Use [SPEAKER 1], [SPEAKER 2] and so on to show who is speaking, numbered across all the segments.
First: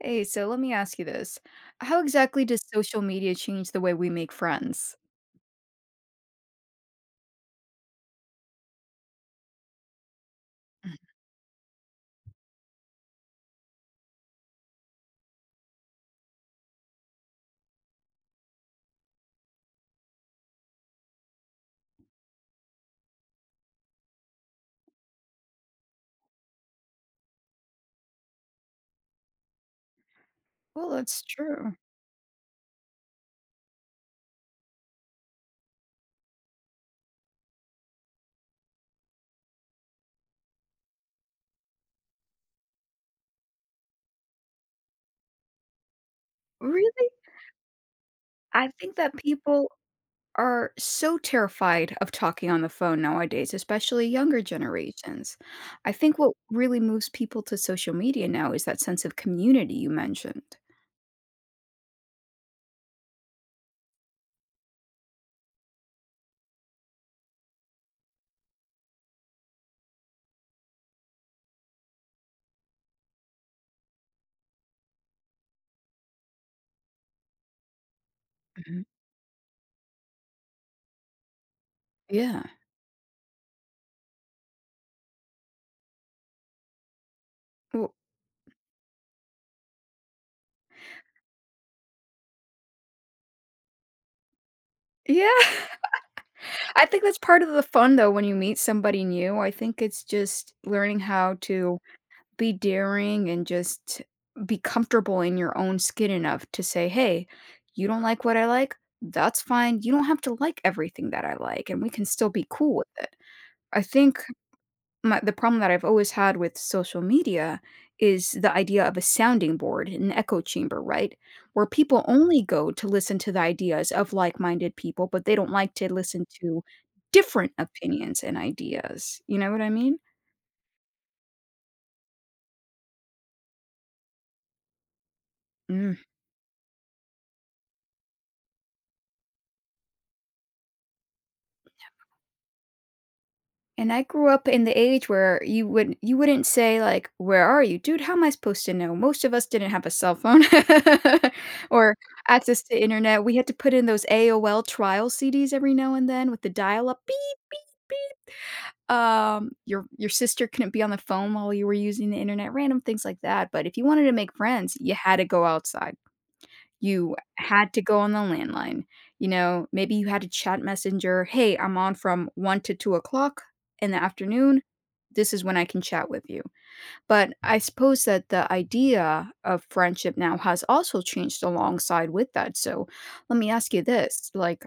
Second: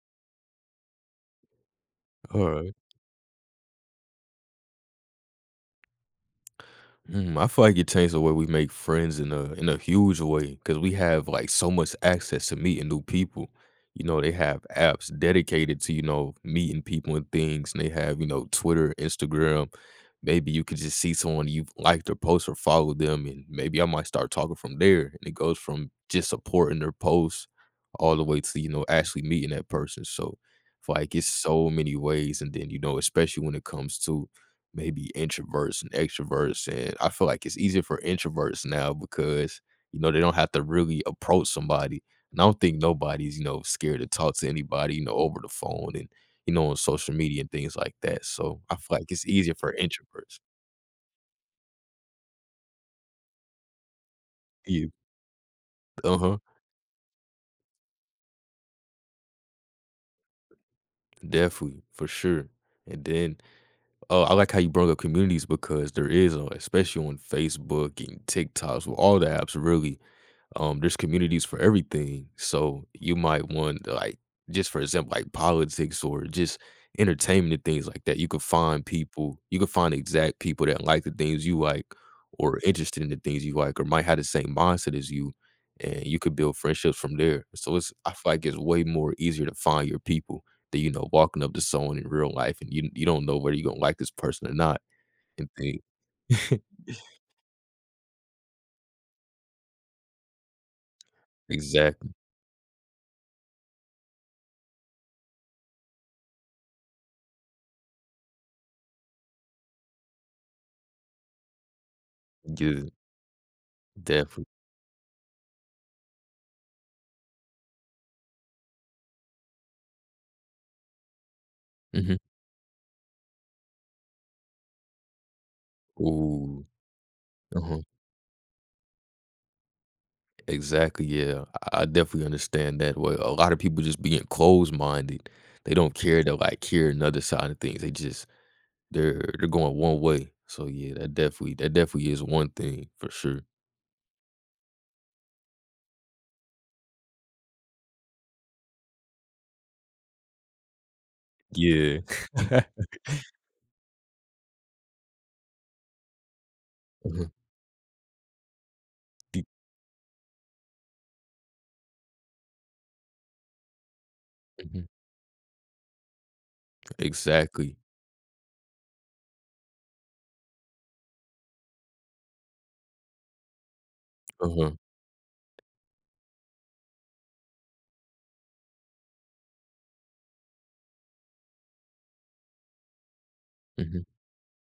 [SPEAKER 1] Hey, so let me ask you this. How exactly does
[SPEAKER 2] Alright.
[SPEAKER 1] social media change the way we make friends?
[SPEAKER 2] I feel like it changed the way we make friends in a huge way because we
[SPEAKER 1] Mhm.
[SPEAKER 2] have, like, so much access to meeting new people. You know, they have apps dedicated to, you know, meeting people and things, and they have, you know, Twitter, Instagram. Maybe you could just see someone you've liked or post or follow them, and maybe I might start talking from there, and it goes from just supporting their posts all the way to, you know, actually meeting that person, so,
[SPEAKER 1] Well,
[SPEAKER 2] like,
[SPEAKER 1] that's
[SPEAKER 2] it's so
[SPEAKER 1] true.
[SPEAKER 2] many ways, and then, you know, especially when it comes to maybe introverts and extroverts, and I feel like it's easier for introverts now because, you know, they don't have to really approach somebody, and I don't think nobody's, you know, scared to talk to anybody, you know, over the phone and, you know, on
[SPEAKER 1] Really?
[SPEAKER 2] social media and things like that, so
[SPEAKER 1] I
[SPEAKER 2] I
[SPEAKER 1] think
[SPEAKER 2] feel like
[SPEAKER 1] that
[SPEAKER 2] it's easier
[SPEAKER 1] people
[SPEAKER 2] for introverts.
[SPEAKER 1] are so terrified of talking on the phone nowadays, especially younger
[SPEAKER 2] Yeah.
[SPEAKER 1] generations. I think what
[SPEAKER 2] Uh-huh.
[SPEAKER 1] really moves people to social media now is that sense of community you mentioned.
[SPEAKER 2] Definitely, for sure, and then, oh, I like how you brought up communities because there is, especially on Facebook and TikToks, well, all the apps really. There's communities for everything, so you might want, like, just for example, like politics or just entertainment and things like that. You could
[SPEAKER 1] Mhm.
[SPEAKER 2] find people, you could find exact people that like the things you like
[SPEAKER 1] Yeah.
[SPEAKER 2] or interested in the things you like or might have the same mindset as you, and you could build friendships from there. So it's,
[SPEAKER 1] Well,
[SPEAKER 2] I feel like it's way more easier to find your people than, you know, walking up to someone in real life and you don't know whether you're gonna like this person or not,
[SPEAKER 1] yeah.
[SPEAKER 2] and think.
[SPEAKER 1] I think that's part of the fun though when you meet somebody new. I think it's just learning how to
[SPEAKER 2] Exactly.
[SPEAKER 1] be daring and just be comfortable in your own skin enough to say, "Hey, you don't like what I like? That's fine. You don't have to like everything that I like, and we can still be cool
[SPEAKER 2] Yeah,
[SPEAKER 1] with it." I think
[SPEAKER 2] definitely.
[SPEAKER 1] my the problem that I've always had with social media is the idea of a sounding board, an echo chamber, right? Where people
[SPEAKER 2] Hmm.
[SPEAKER 1] only go to listen to the ideas of like-minded people, but they don't like to listen to
[SPEAKER 2] Ooh.
[SPEAKER 1] different
[SPEAKER 2] Uh-huh.
[SPEAKER 1] opinions and ideas. You know what I mean?
[SPEAKER 2] Exactly, yeah. I definitely understand that. Well, a lot of people just being closed-minded. They
[SPEAKER 1] Mm.
[SPEAKER 2] don't care to, like, hear another side of things. They just, they're going one way. So, yeah, that definitely, that definitely is one thing for sure.
[SPEAKER 1] And I grew up in the age where you wouldn't say like, "Where are you?" "Dude, how am I supposed to know?" Most of us didn't have a cell phone or
[SPEAKER 2] Yeah.
[SPEAKER 1] access to internet. We had to put in those AOL trial CDs every now and then with the dial-up, "beep."
[SPEAKER 2] Mhm. D
[SPEAKER 1] Your sister couldn't be on the phone while you were using the internet, random things like that, but if you wanted to make friends,
[SPEAKER 2] Mhm.
[SPEAKER 1] you had to go outside. You had
[SPEAKER 2] Exactly.
[SPEAKER 1] to go on the landline, you know, maybe you had a chat messenger, "Hey, I'm on from 1 to 2 o'clock in the afternoon.
[SPEAKER 2] Uh-huh.
[SPEAKER 1] This is when I can chat with you." But I suppose that the idea of friendship now has also changed alongside with that, so let me ask you
[SPEAKER 2] Mhm,
[SPEAKER 1] this, like,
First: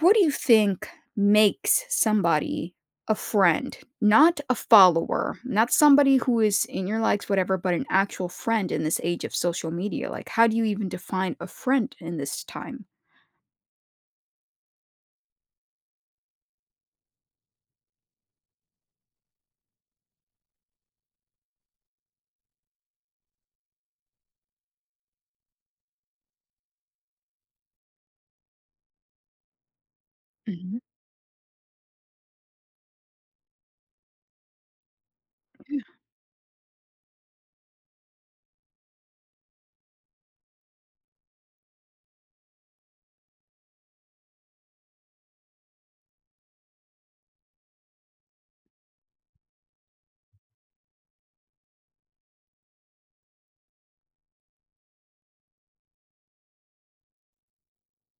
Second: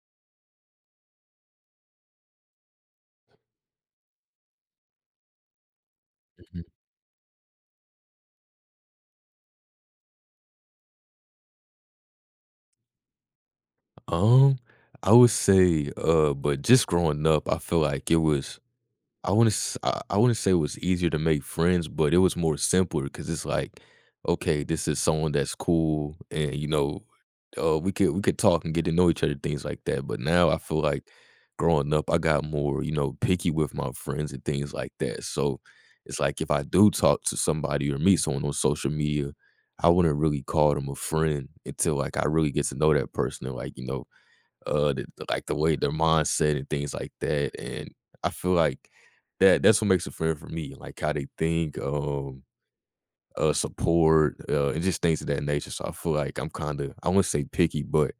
[SPEAKER 1] what do you think makes somebody a friend? Not a follower, not somebody who
[SPEAKER 2] mhm.
[SPEAKER 1] is in your likes, whatever, but an actual friend in this age of social media. Like, how do you even define a friend in this time?
[SPEAKER 2] Um, I would say, but just growing up, I feel like it was, I wouldn't say it was easier to make friends, but it was more simpler because it's like, "Okay, this is someone that's cool," and, you know, we could talk and get to know each other, things like that. But now I
[SPEAKER 1] Mhm.
[SPEAKER 2] feel like growing up, I got more, you know, picky with my friends and things like that. So
[SPEAKER 1] Yeah,
[SPEAKER 2] it's like if I do talk to somebody or meet someone on social media, I wouldn't really call them a friend until, like, I really get to know that person and, like, you know, like the way their mindset and things like that. And I feel like that, that's what makes a friend for me, like how they think, support, and just things of that nature. So I feel like I'm kind of, I wouldn't say picky, but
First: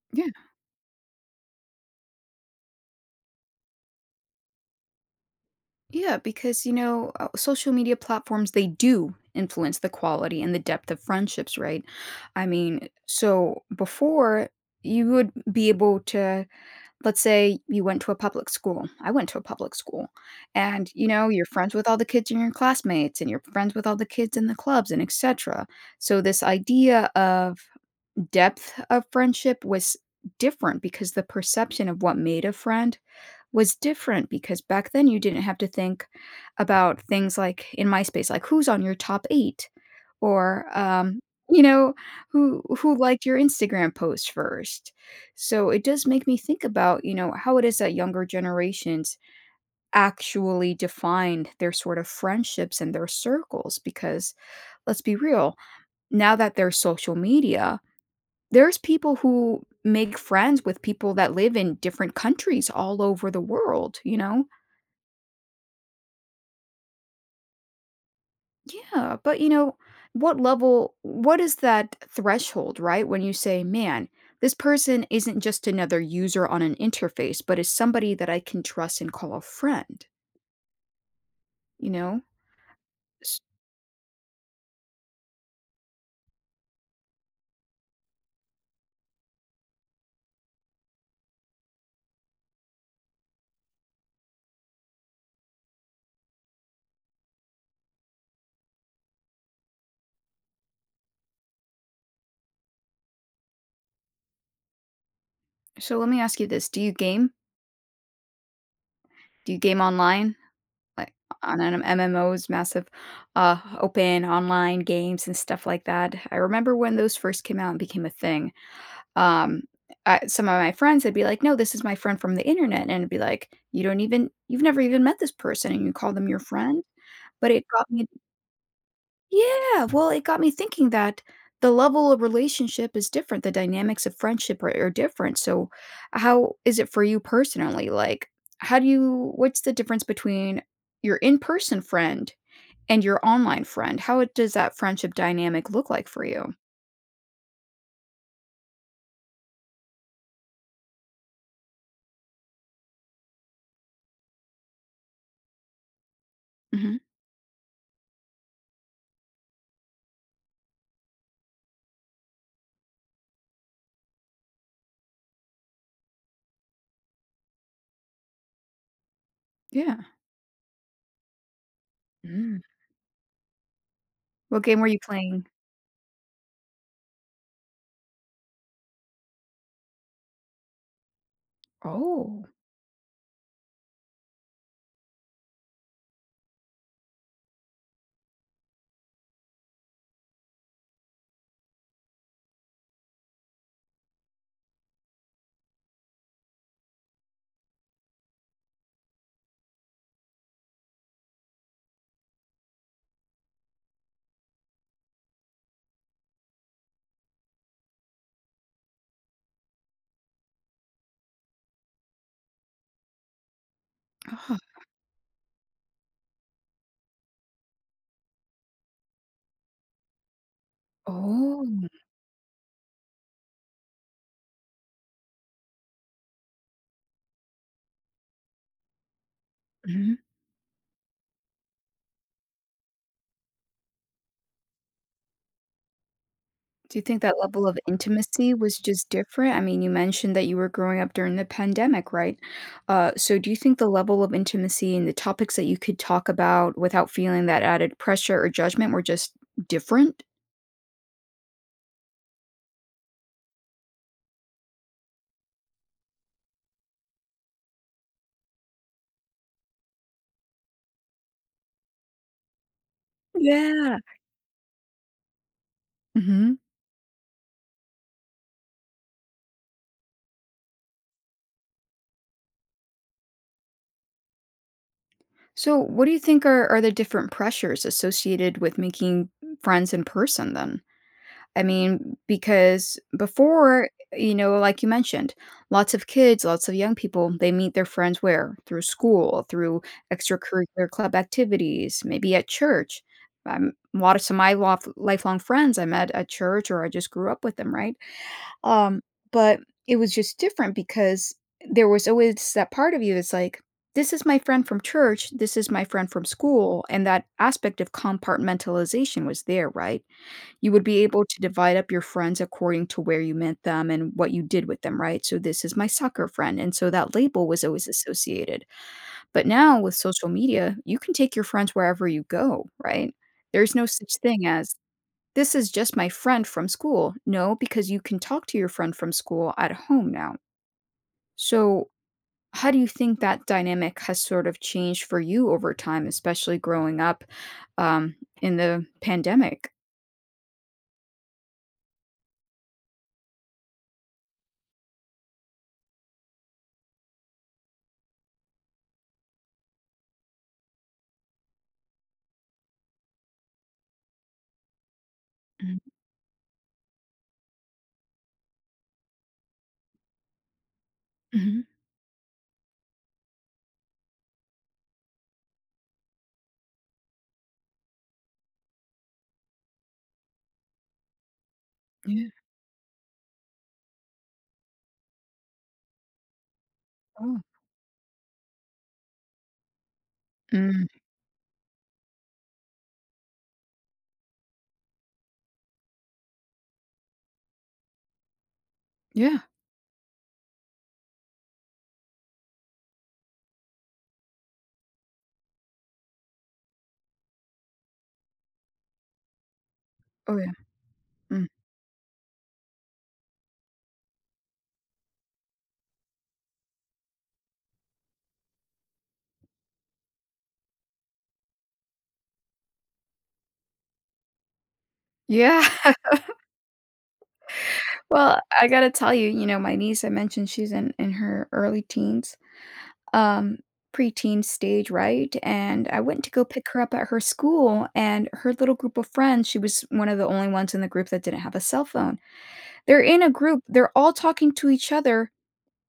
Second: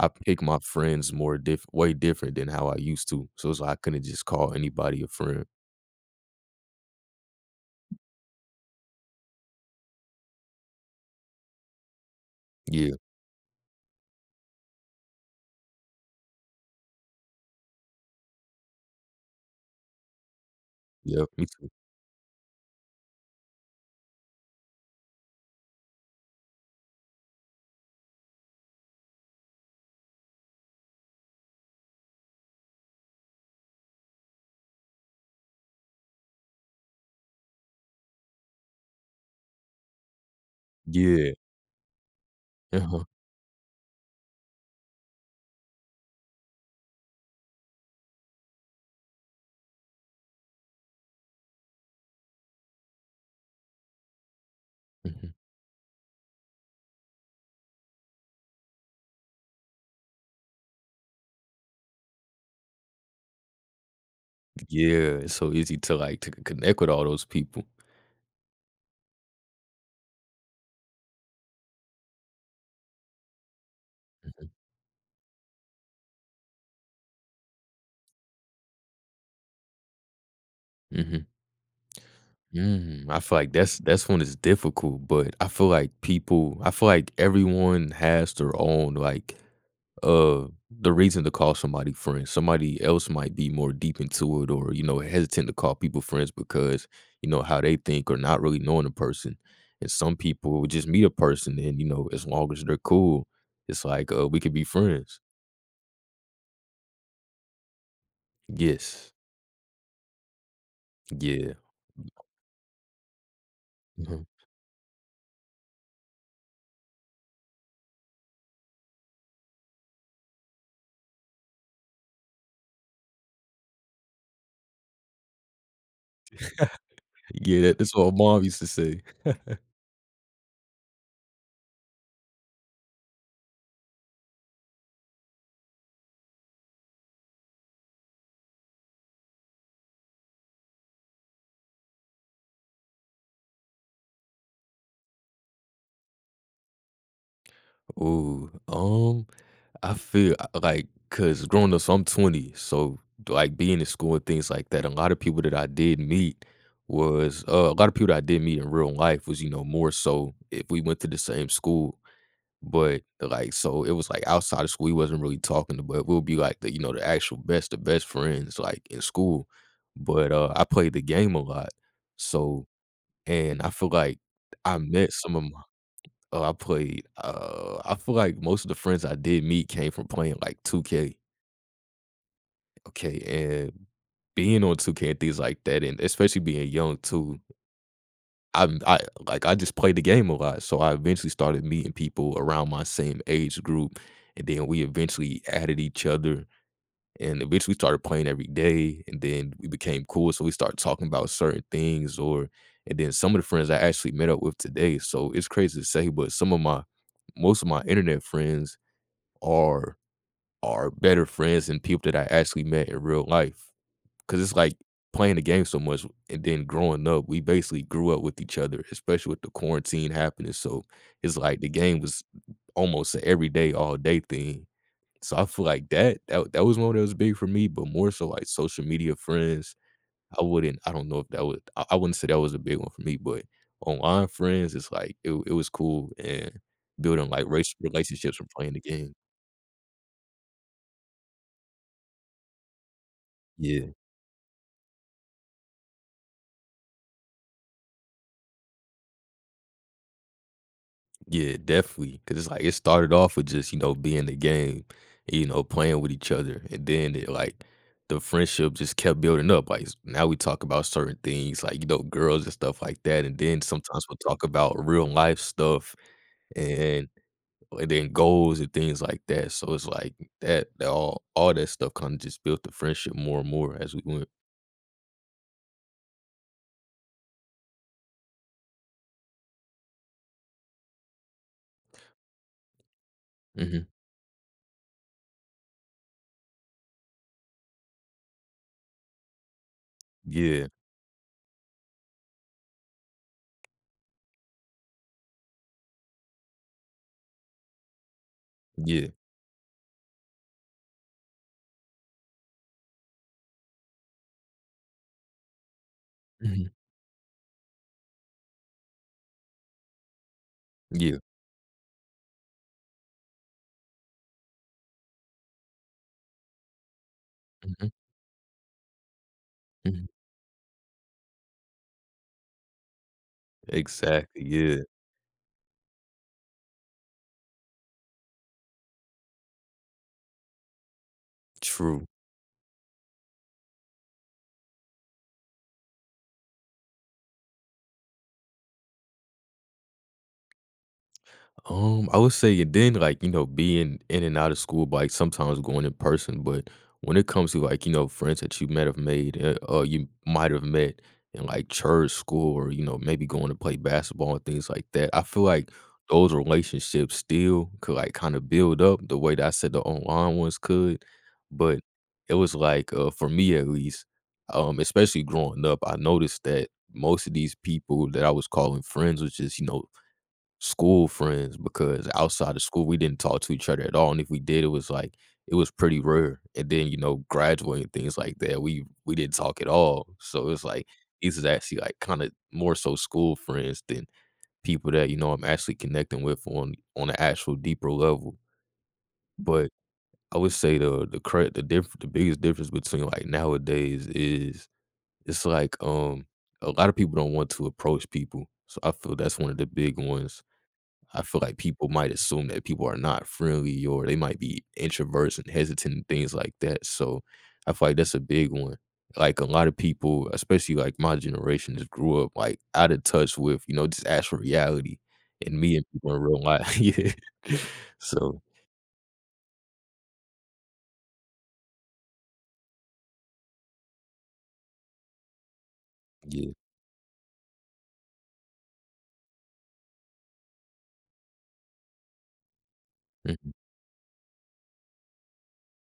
[SPEAKER 2] I
[SPEAKER 1] yeah,
[SPEAKER 2] pick my friends more diff way different than how I used to. So it's like I couldn't just call anybody a friend.
[SPEAKER 1] yeah, because you know, social media platforms they do influence the quality and the depth of friendships, right? I mean,
[SPEAKER 2] Yeah,
[SPEAKER 1] so before you would be able to let's say you went to a public school. I went to a public school. And, you
[SPEAKER 2] yeah,
[SPEAKER 1] know, you're
[SPEAKER 2] me too.
[SPEAKER 1] friends with all the kids in your classmates and you're friends with all the kids in the clubs and etc. So this idea of depth of friendship was different because the perception of what made a friend was different because back then you didn't have to think about things like in MySpace, like who's on your top eight? Or,
[SPEAKER 2] Yeah.
[SPEAKER 1] you know, who who
[SPEAKER 2] Uh-huh.
[SPEAKER 1] liked your Instagram post first. So it does make me think about, you know, how it is that younger generations actually defined their sort of friendships and their circles because let's be
[SPEAKER 2] Mhm,
[SPEAKER 1] real, now that there's social media, there's people who make friends with people that live in different countries all over the world, you know?
[SPEAKER 2] yeah, it's so easy to, like, to connect with all those people.
[SPEAKER 1] Yeah, but you know, what level, what is that threshold, right? When you say, man,
[SPEAKER 2] Mhm,
[SPEAKER 1] this person isn't just another user on an interface, but is somebody that I can trust and call a friend,
[SPEAKER 2] mhm.
[SPEAKER 1] you know?
[SPEAKER 2] I feel
[SPEAKER 1] S-
[SPEAKER 2] like that's when it's difficult, but I feel like people, I feel like everyone has their own, like, the reason to call somebody friends. Somebody else might be more deep into it or, you know, hesitant to call people friends because, you know, how they think or not really knowing a person. And some people just meet a person and, you know, as long as they're cool, it's like, we could be friends.
[SPEAKER 1] So let me ask you this. Do you game?
[SPEAKER 2] Yes.
[SPEAKER 1] Do you game online? Like,
[SPEAKER 2] Yeah.
[SPEAKER 1] on an MMOs, massive,
[SPEAKER 2] Mhm.
[SPEAKER 1] open online games and stuff like that. I remember when those first came out and became a thing. Um, I some of my friends would be like, "No, this is my friend from the internet," and it'd be like, "You don't even you've never even met this person, and you call them your friend?" But
[SPEAKER 2] Yeah,
[SPEAKER 1] it
[SPEAKER 2] that,
[SPEAKER 1] got
[SPEAKER 2] that's
[SPEAKER 1] me
[SPEAKER 2] what my mom used to say.
[SPEAKER 1] yeah, well, it got me thinking that the level of relationship is different. The dynamics of friendship are different. So, how is it for you personally? Like, how do you, what's the difference between your in person friend and your online friend? Does that friendship dynamic look like for you?
[SPEAKER 2] Ooh, I feel, like, cause growing up, so I'm 20, so like being in school and things like that, a lot of people that I did meet
[SPEAKER 1] Hmm.
[SPEAKER 2] was, a lot of people that I did meet in real life was, you know, more so if we went to the same school. But like, so it was like outside of school, we wasn't really talking, but we'll be like the, you know, the actual best, the best friends like in school.
[SPEAKER 1] Yeah.
[SPEAKER 2] But I played the game a lot.
[SPEAKER 1] Mm.
[SPEAKER 2] So, and I feel like
[SPEAKER 1] What
[SPEAKER 2] I
[SPEAKER 1] game were you
[SPEAKER 2] met some of
[SPEAKER 1] playing?
[SPEAKER 2] my, oh, I played, I feel like most of the friends I did meet came from playing like 2K,
[SPEAKER 1] Oh,
[SPEAKER 2] okay, and being on 2K and things like that. And especially being young too, I'm I like I just played the game a lot, so I eventually started meeting people around my same age group, and then we eventually added each other, and eventually started playing every day, and then we became cool, so we started talking about certain things. Or and then some of the friends I actually met up with today, so it's crazy to say, but some of my, most of my internet friends are are better friends and people that I actually met in real life. Cause it's
[SPEAKER 1] ah,
[SPEAKER 2] like playing the game so much and then growing up, we basically grew up with each other, especially with the quarantine happening. So it's like
[SPEAKER 1] oh,
[SPEAKER 2] the game was almost a everyday, all day thing. So I feel like that was one that was big for me, but more so like social media friends.
[SPEAKER 1] mhm.
[SPEAKER 2] I wouldn't, I don't know if that was, I wouldn't say that was a big one for me. But online friends, it's like it was cool and
[SPEAKER 1] Do you think
[SPEAKER 2] building
[SPEAKER 1] that
[SPEAKER 2] like
[SPEAKER 1] level
[SPEAKER 2] racial
[SPEAKER 1] of
[SPEAKER 2] relationships from
[SPEAKER 1] intimacy
[SPEAKER 2] playing
[SPEAKER 1] was
[SPEAKER 2] the
[SPEAKER 1] just
[SPEAKER 2] game.
[SPEAKER 1] different? I mean, you mentioned that you were growing up during the pandemic, right? So do you think
[SPEAKER 2] Yeah.
[SPEAKER 1] the level of intimacy and the topics that you could talk about without feeling that added pressure or judgment were just different?
[SPEAKER 2] Yeah, definitely. Cause it's like it started off with just, you know, being the game, you know, playing with each other. And then it, like, the friendship just kept building up. Like now we talk about certain things, like, you know, girls and stuff like that. And then
[SPEAKER 1] Yeah.
[SPEAKER 2] sometimes we'll talk about real life stuff
[SPEAKER 1] Hmm.
[SPEAKER 2] and and then goals and things like that. So it's like that, that all that stuff kind of just built the friendship more and more as we went.
[SPEAKER 1] So what do you think are the different pressures associated with making friends in person then? I mean, because
[SPEAKER 2] Hmm.
[SPEAKER 1] before, you know, like you mentioned, lots of kids, lots of young people, they meet their friends where? Through school, through
[SPEAKER 2] Yeah.
[SPEAKER 1] extracurricular club activities, maybe at church. A lot of some of my lifelong friends I met at church or I just grew up with them, right? Um,
[SPEAKER 2] Yeah.
[SPEAKER 1] but it was just different because there was always that part of you that's like, this is my friend from church, this is my friend from
[SPEAKER 2] Hmm.
[SPEAKER 1] school. And that aspect of compartmentalization was there, right? You would be
[SPEAKER 2] Yeah.
[SPEAKER 1] able to divide up your friends according to where you met them and what you did with them, right? So this is my soccer friend, and so that label was always
[SPEAKER 2] Hmm.
[SPEAKER 1] associated. But now with
[SPEAKER 2] Hmm.
[SPEAKER 1] social media, you can take your friends wherever you go, right? There's no such
[SPEAKER 2] Exactly.
[SPEAKER 1] thing as,
[SPEAKER 2] Yeah.
[SPEAKER 1] "This is just my friend from school." No, because you can talk to your friend from school at home now. So,
[SPEAKER 2] True.
[SPEAKER 1] how do you think that dynamic has sort of changed for you over time, especially growing up, um, in the pandemic?
[SPEAKER 2] I would say it then, like, you know, being in and out of school, but, like, sometimes going in person. But when it comes to, like, you know, friends that you might have made, you might have met in, like, church, school, or, you know, maybe going to play basketball and things like that. I feel like
[SPEAKER 1] Mhm.
[SPEAKER 2] those relationships still could, like, kind of build up the way that I said the online ones could.
[SPEAKER 1] Mhm.
[SPEAKER 2] But it was like, for me at least, especially growing up, I noticed that most of these people that I was calling friends was just, you know, school friends because
[SPEAKER 1] Yeah.
[SPEAKER 2] outside of school, we didn't talk to each other at all, and if we did, it was, like, it was pretty rare. And then, you know,
[SPEAKER 1] Oh.
[SPEAKER 2] graduating, things like that, we didn't talk at all. So it's, like,
[SPEAKER 1] Mm.
[SPEAKER 2] these is actually, like, kinda more so school friends than people that, you know, I'm actually connecting with on an actual deeper level.
[SPEAKER 1] Yeah.
[SPEAKER 2] But I would say the cra the diff the biggest difference between, like, nowadays is, it's, like, a lot of people don't want to approach people. So I feel that's one of the big
[SPEAKER 1] Oh,
[SPEAKER 2] ones.
[SPEAKER 1] yeah.
[SPEAKER 2] I feel
[SPEAKER 1] Mm.
[SPEAKER 2] like people might assume that people are not friendly, or they might be introverts and hesitant and things like that. So I feel like that's a big one. Like a lot of people, especially like my generation, just grew up like out of touch with, you know, just actual reality and
[SPEAKER 1] Yeah.
[SPEAKER 2] meeting people in real life. Yeah.
[SPEAKER 1] Well,
[SPEAKER 2] So
[SPEAKER 1] I gotta tell you, you know, my niece, I mentioned she's in her early teens, um, preteen stage, right? And I went to go
[SPEAKER 2] yeah.
[SPEAKER 1] pick her up at her school, and her little group of friends, she was one of the only ones in the group that didn't have a cell phone. They're in a
[SPEAKER 2] Mhm.
[SPEAKER 1] group, they're all talking to each other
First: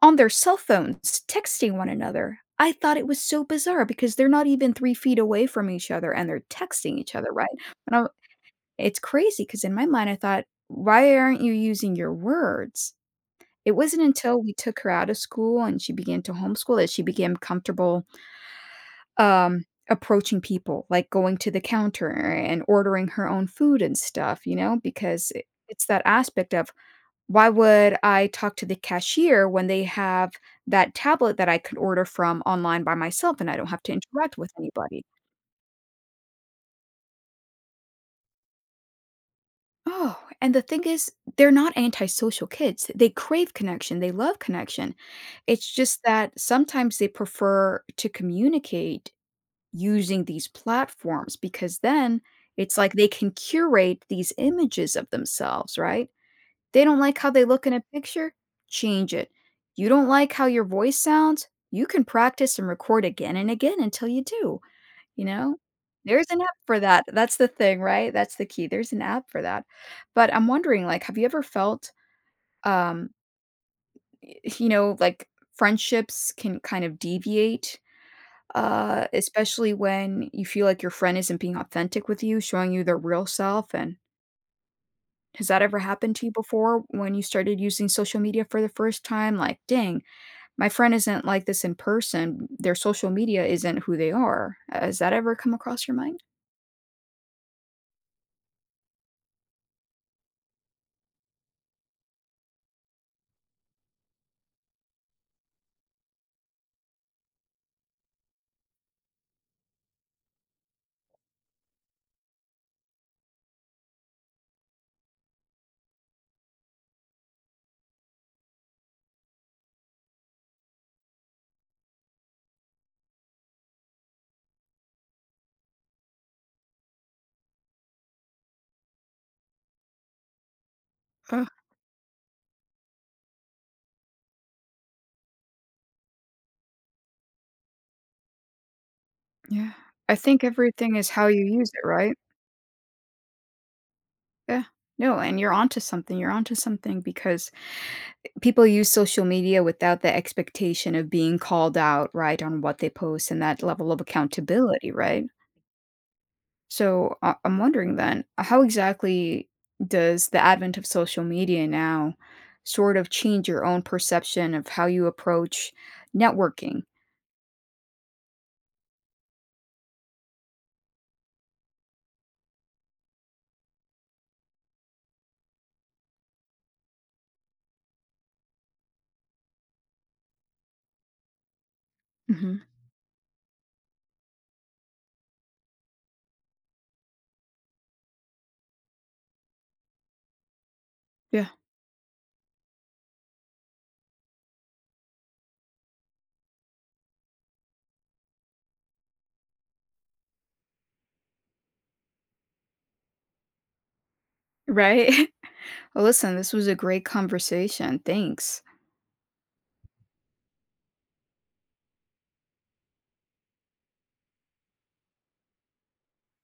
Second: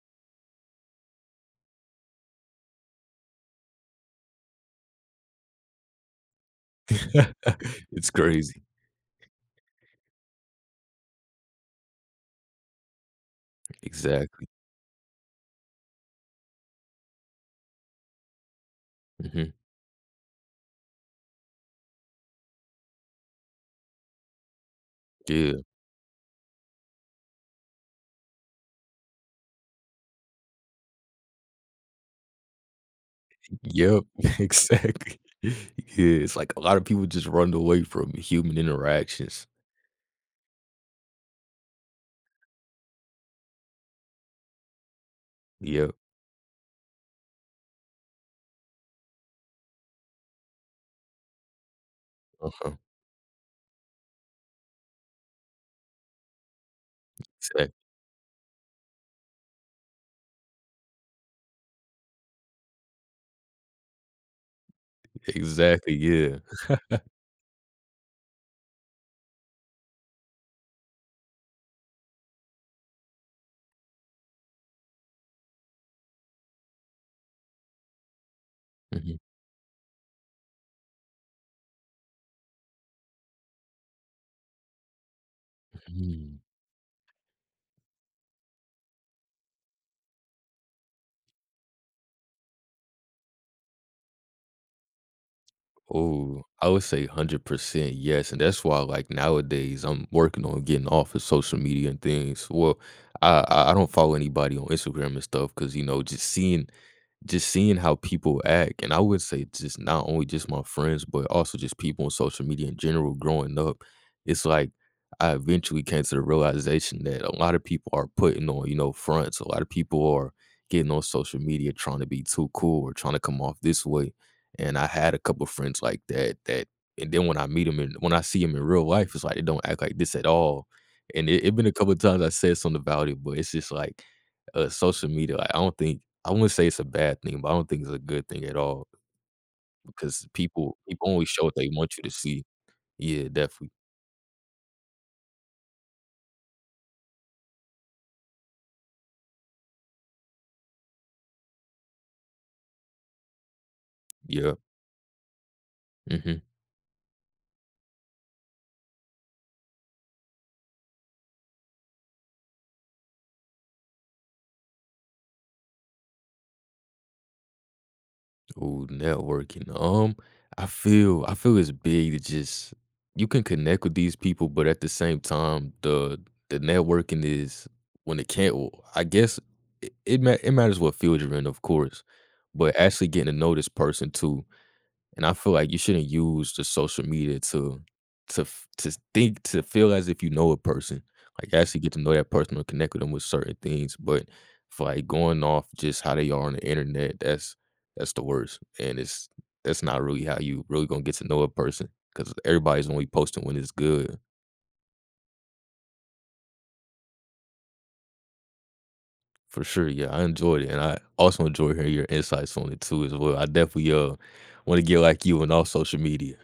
[SPEAKER 1] on their cell phones, texting one another. I thought it was so bizarre because they're not even 3 feet away from each other, and they're texting each other, right? And I
[SPEAKER 2] It's crazy.
[SPEAKER 1] It's crazy because in my mind, I thought, "Why aren't you using your words?" It wasn't until
[SPEAKER 2] Exactly.
[SPEAKER 1] we took her out of school and she began to homeschool that she became comfortable,
[SPEAKER 2] Hmm.
[SPEAKER 1] um, approaching people, like going to the counter and ordering her own food and stuff, you know, because I
[SPEAKER 2] Yeah.
[SPEAKER 1] it's that aspect of, why would I talk to the cashier when they have that tablet that I could order from online by myself and I don't have to
[SPEAKER 2] Yep.
[SPEAKER 1] interact with anybody?
[SPEAKER 2] Exactly. Yeah. It's like a lot of people just run away from human interactions.
[SPEAKER 1] Oh, and the thing is, they're not antisocial kids. They crave connection. They love connection. It's
[SPEAKER 2] Yep.
[SPEAKER 1] just that sometimes they prefer to communicate using these platforms because then
[SPEAKER 2] Uh-huh.
[SPEAKER 1] it's like they can curate these images of themselves, right? They don't like how they look in
[SPEAKER 2] Exact
[SPEAKER 1] a picture, change it. You don't like how your voice sounds, you can practice and record again and again until you do. You know?
[SPEAKER 2] exactly,
[SPEAKER 1] There's
[SPEAKER 2] yeah.
[SPEAKER 1] an app for that. That's the thing, right? That's the key. There's an app for that. But I'm wondering, like, have you ever felt, um, y you know, like, friendships can kind of deviate,
[SPEAKER 2] Mhm,
[SPEAKER 1] especially when you feel like your friend isn't being authentic with you, showing you their real self, and has that ever happened to you
[SPEAKER 2] mhm.
[SPEAKER 1] before when you started using social media for the first time? Like, "Dang, my friend isn't like this in person. Their social media isn't who they are." Has that ever come across your mind?
[SPEAKER 2] Oh, I would say 100% yes, and that's why, like, nowadays, I'm working on getting off of social media and things. Well, I don't follow anybody on Instagram and stuff because, you know, just seeing, just seeing how people act. And I would say just not only just my friends but also just people on social media in general growing up, it's like I eventually came to the realization that a lot of people are putting on, you know, fronts. A lot of people are getting on social media trying to be too cool or trying to come off this way. And I had a couple friends like that, that, and then when I meet them and when I see them in real life, it's like they don't act like this at all. And it been a couple of times I said something about it, but it's just like, social media, like, I don't think, I wouldn't say it's a bad thing, but I don't think it's a good thing at all
[SPEAKER 1] Yeah. I
[SPEAKER 2] because
[SPEAKER 1] think
[SPEAKER 2] people
[SPEAKER 1] everything is
[SPEAKER 2] people only
[SPEAKER 1] how you
[SPEAKER 2] show what
[SPEAKER 1] use
[SPEAKER 2] they
[SPEAKER 1] it,
[SPEAKER 2] want you to
[SPEAKER 1] right?
[SPEAKER 2] see. Yeah, definitely.
[SPEAKER 1] Yeah. No, and you're onto something. You're onto something because people use social media without the expectation of being called out, right, on what they post and that level of
[SPEAKER 2] Yeah.
[SPEAKER 1] accountability, right?
[SPEAKER 2] Mhm.
[SPEAKER 1] So I'm wondering then, how exactly does the advent of social media now sort of change your own perception of how you approach networking?
[SPEAKER 2] Ooh, networking. I feel it's big to just, you can connect with these people, but at the same time, the networking is, when it can't. I guess it, it matters what field you're in, of course,
[SPEAKER 1] Mhm.
[SPEAKER 2] but actually getting to know this person too. And I feel like you shouldn't use the social media to, to think, to feel as if you know a person.
[SPEAKER 1] Yeah.
[SPEAKER 2] Like actually get to know that person or connect with them with certain things. But for like going off just how they are on the internet, that's the worst. And it's, that's not really how you really gonna get to know a person because everybody's only posting when it's good.
[SPEAKER 1] Right? Well, listen, this was a great conversation. Thanks.
[SPEAKER 2] For sure, yeah, I enjoyed it, and I also enjoy hearing your insights on it too as well. I definitely want to get like you on all social media.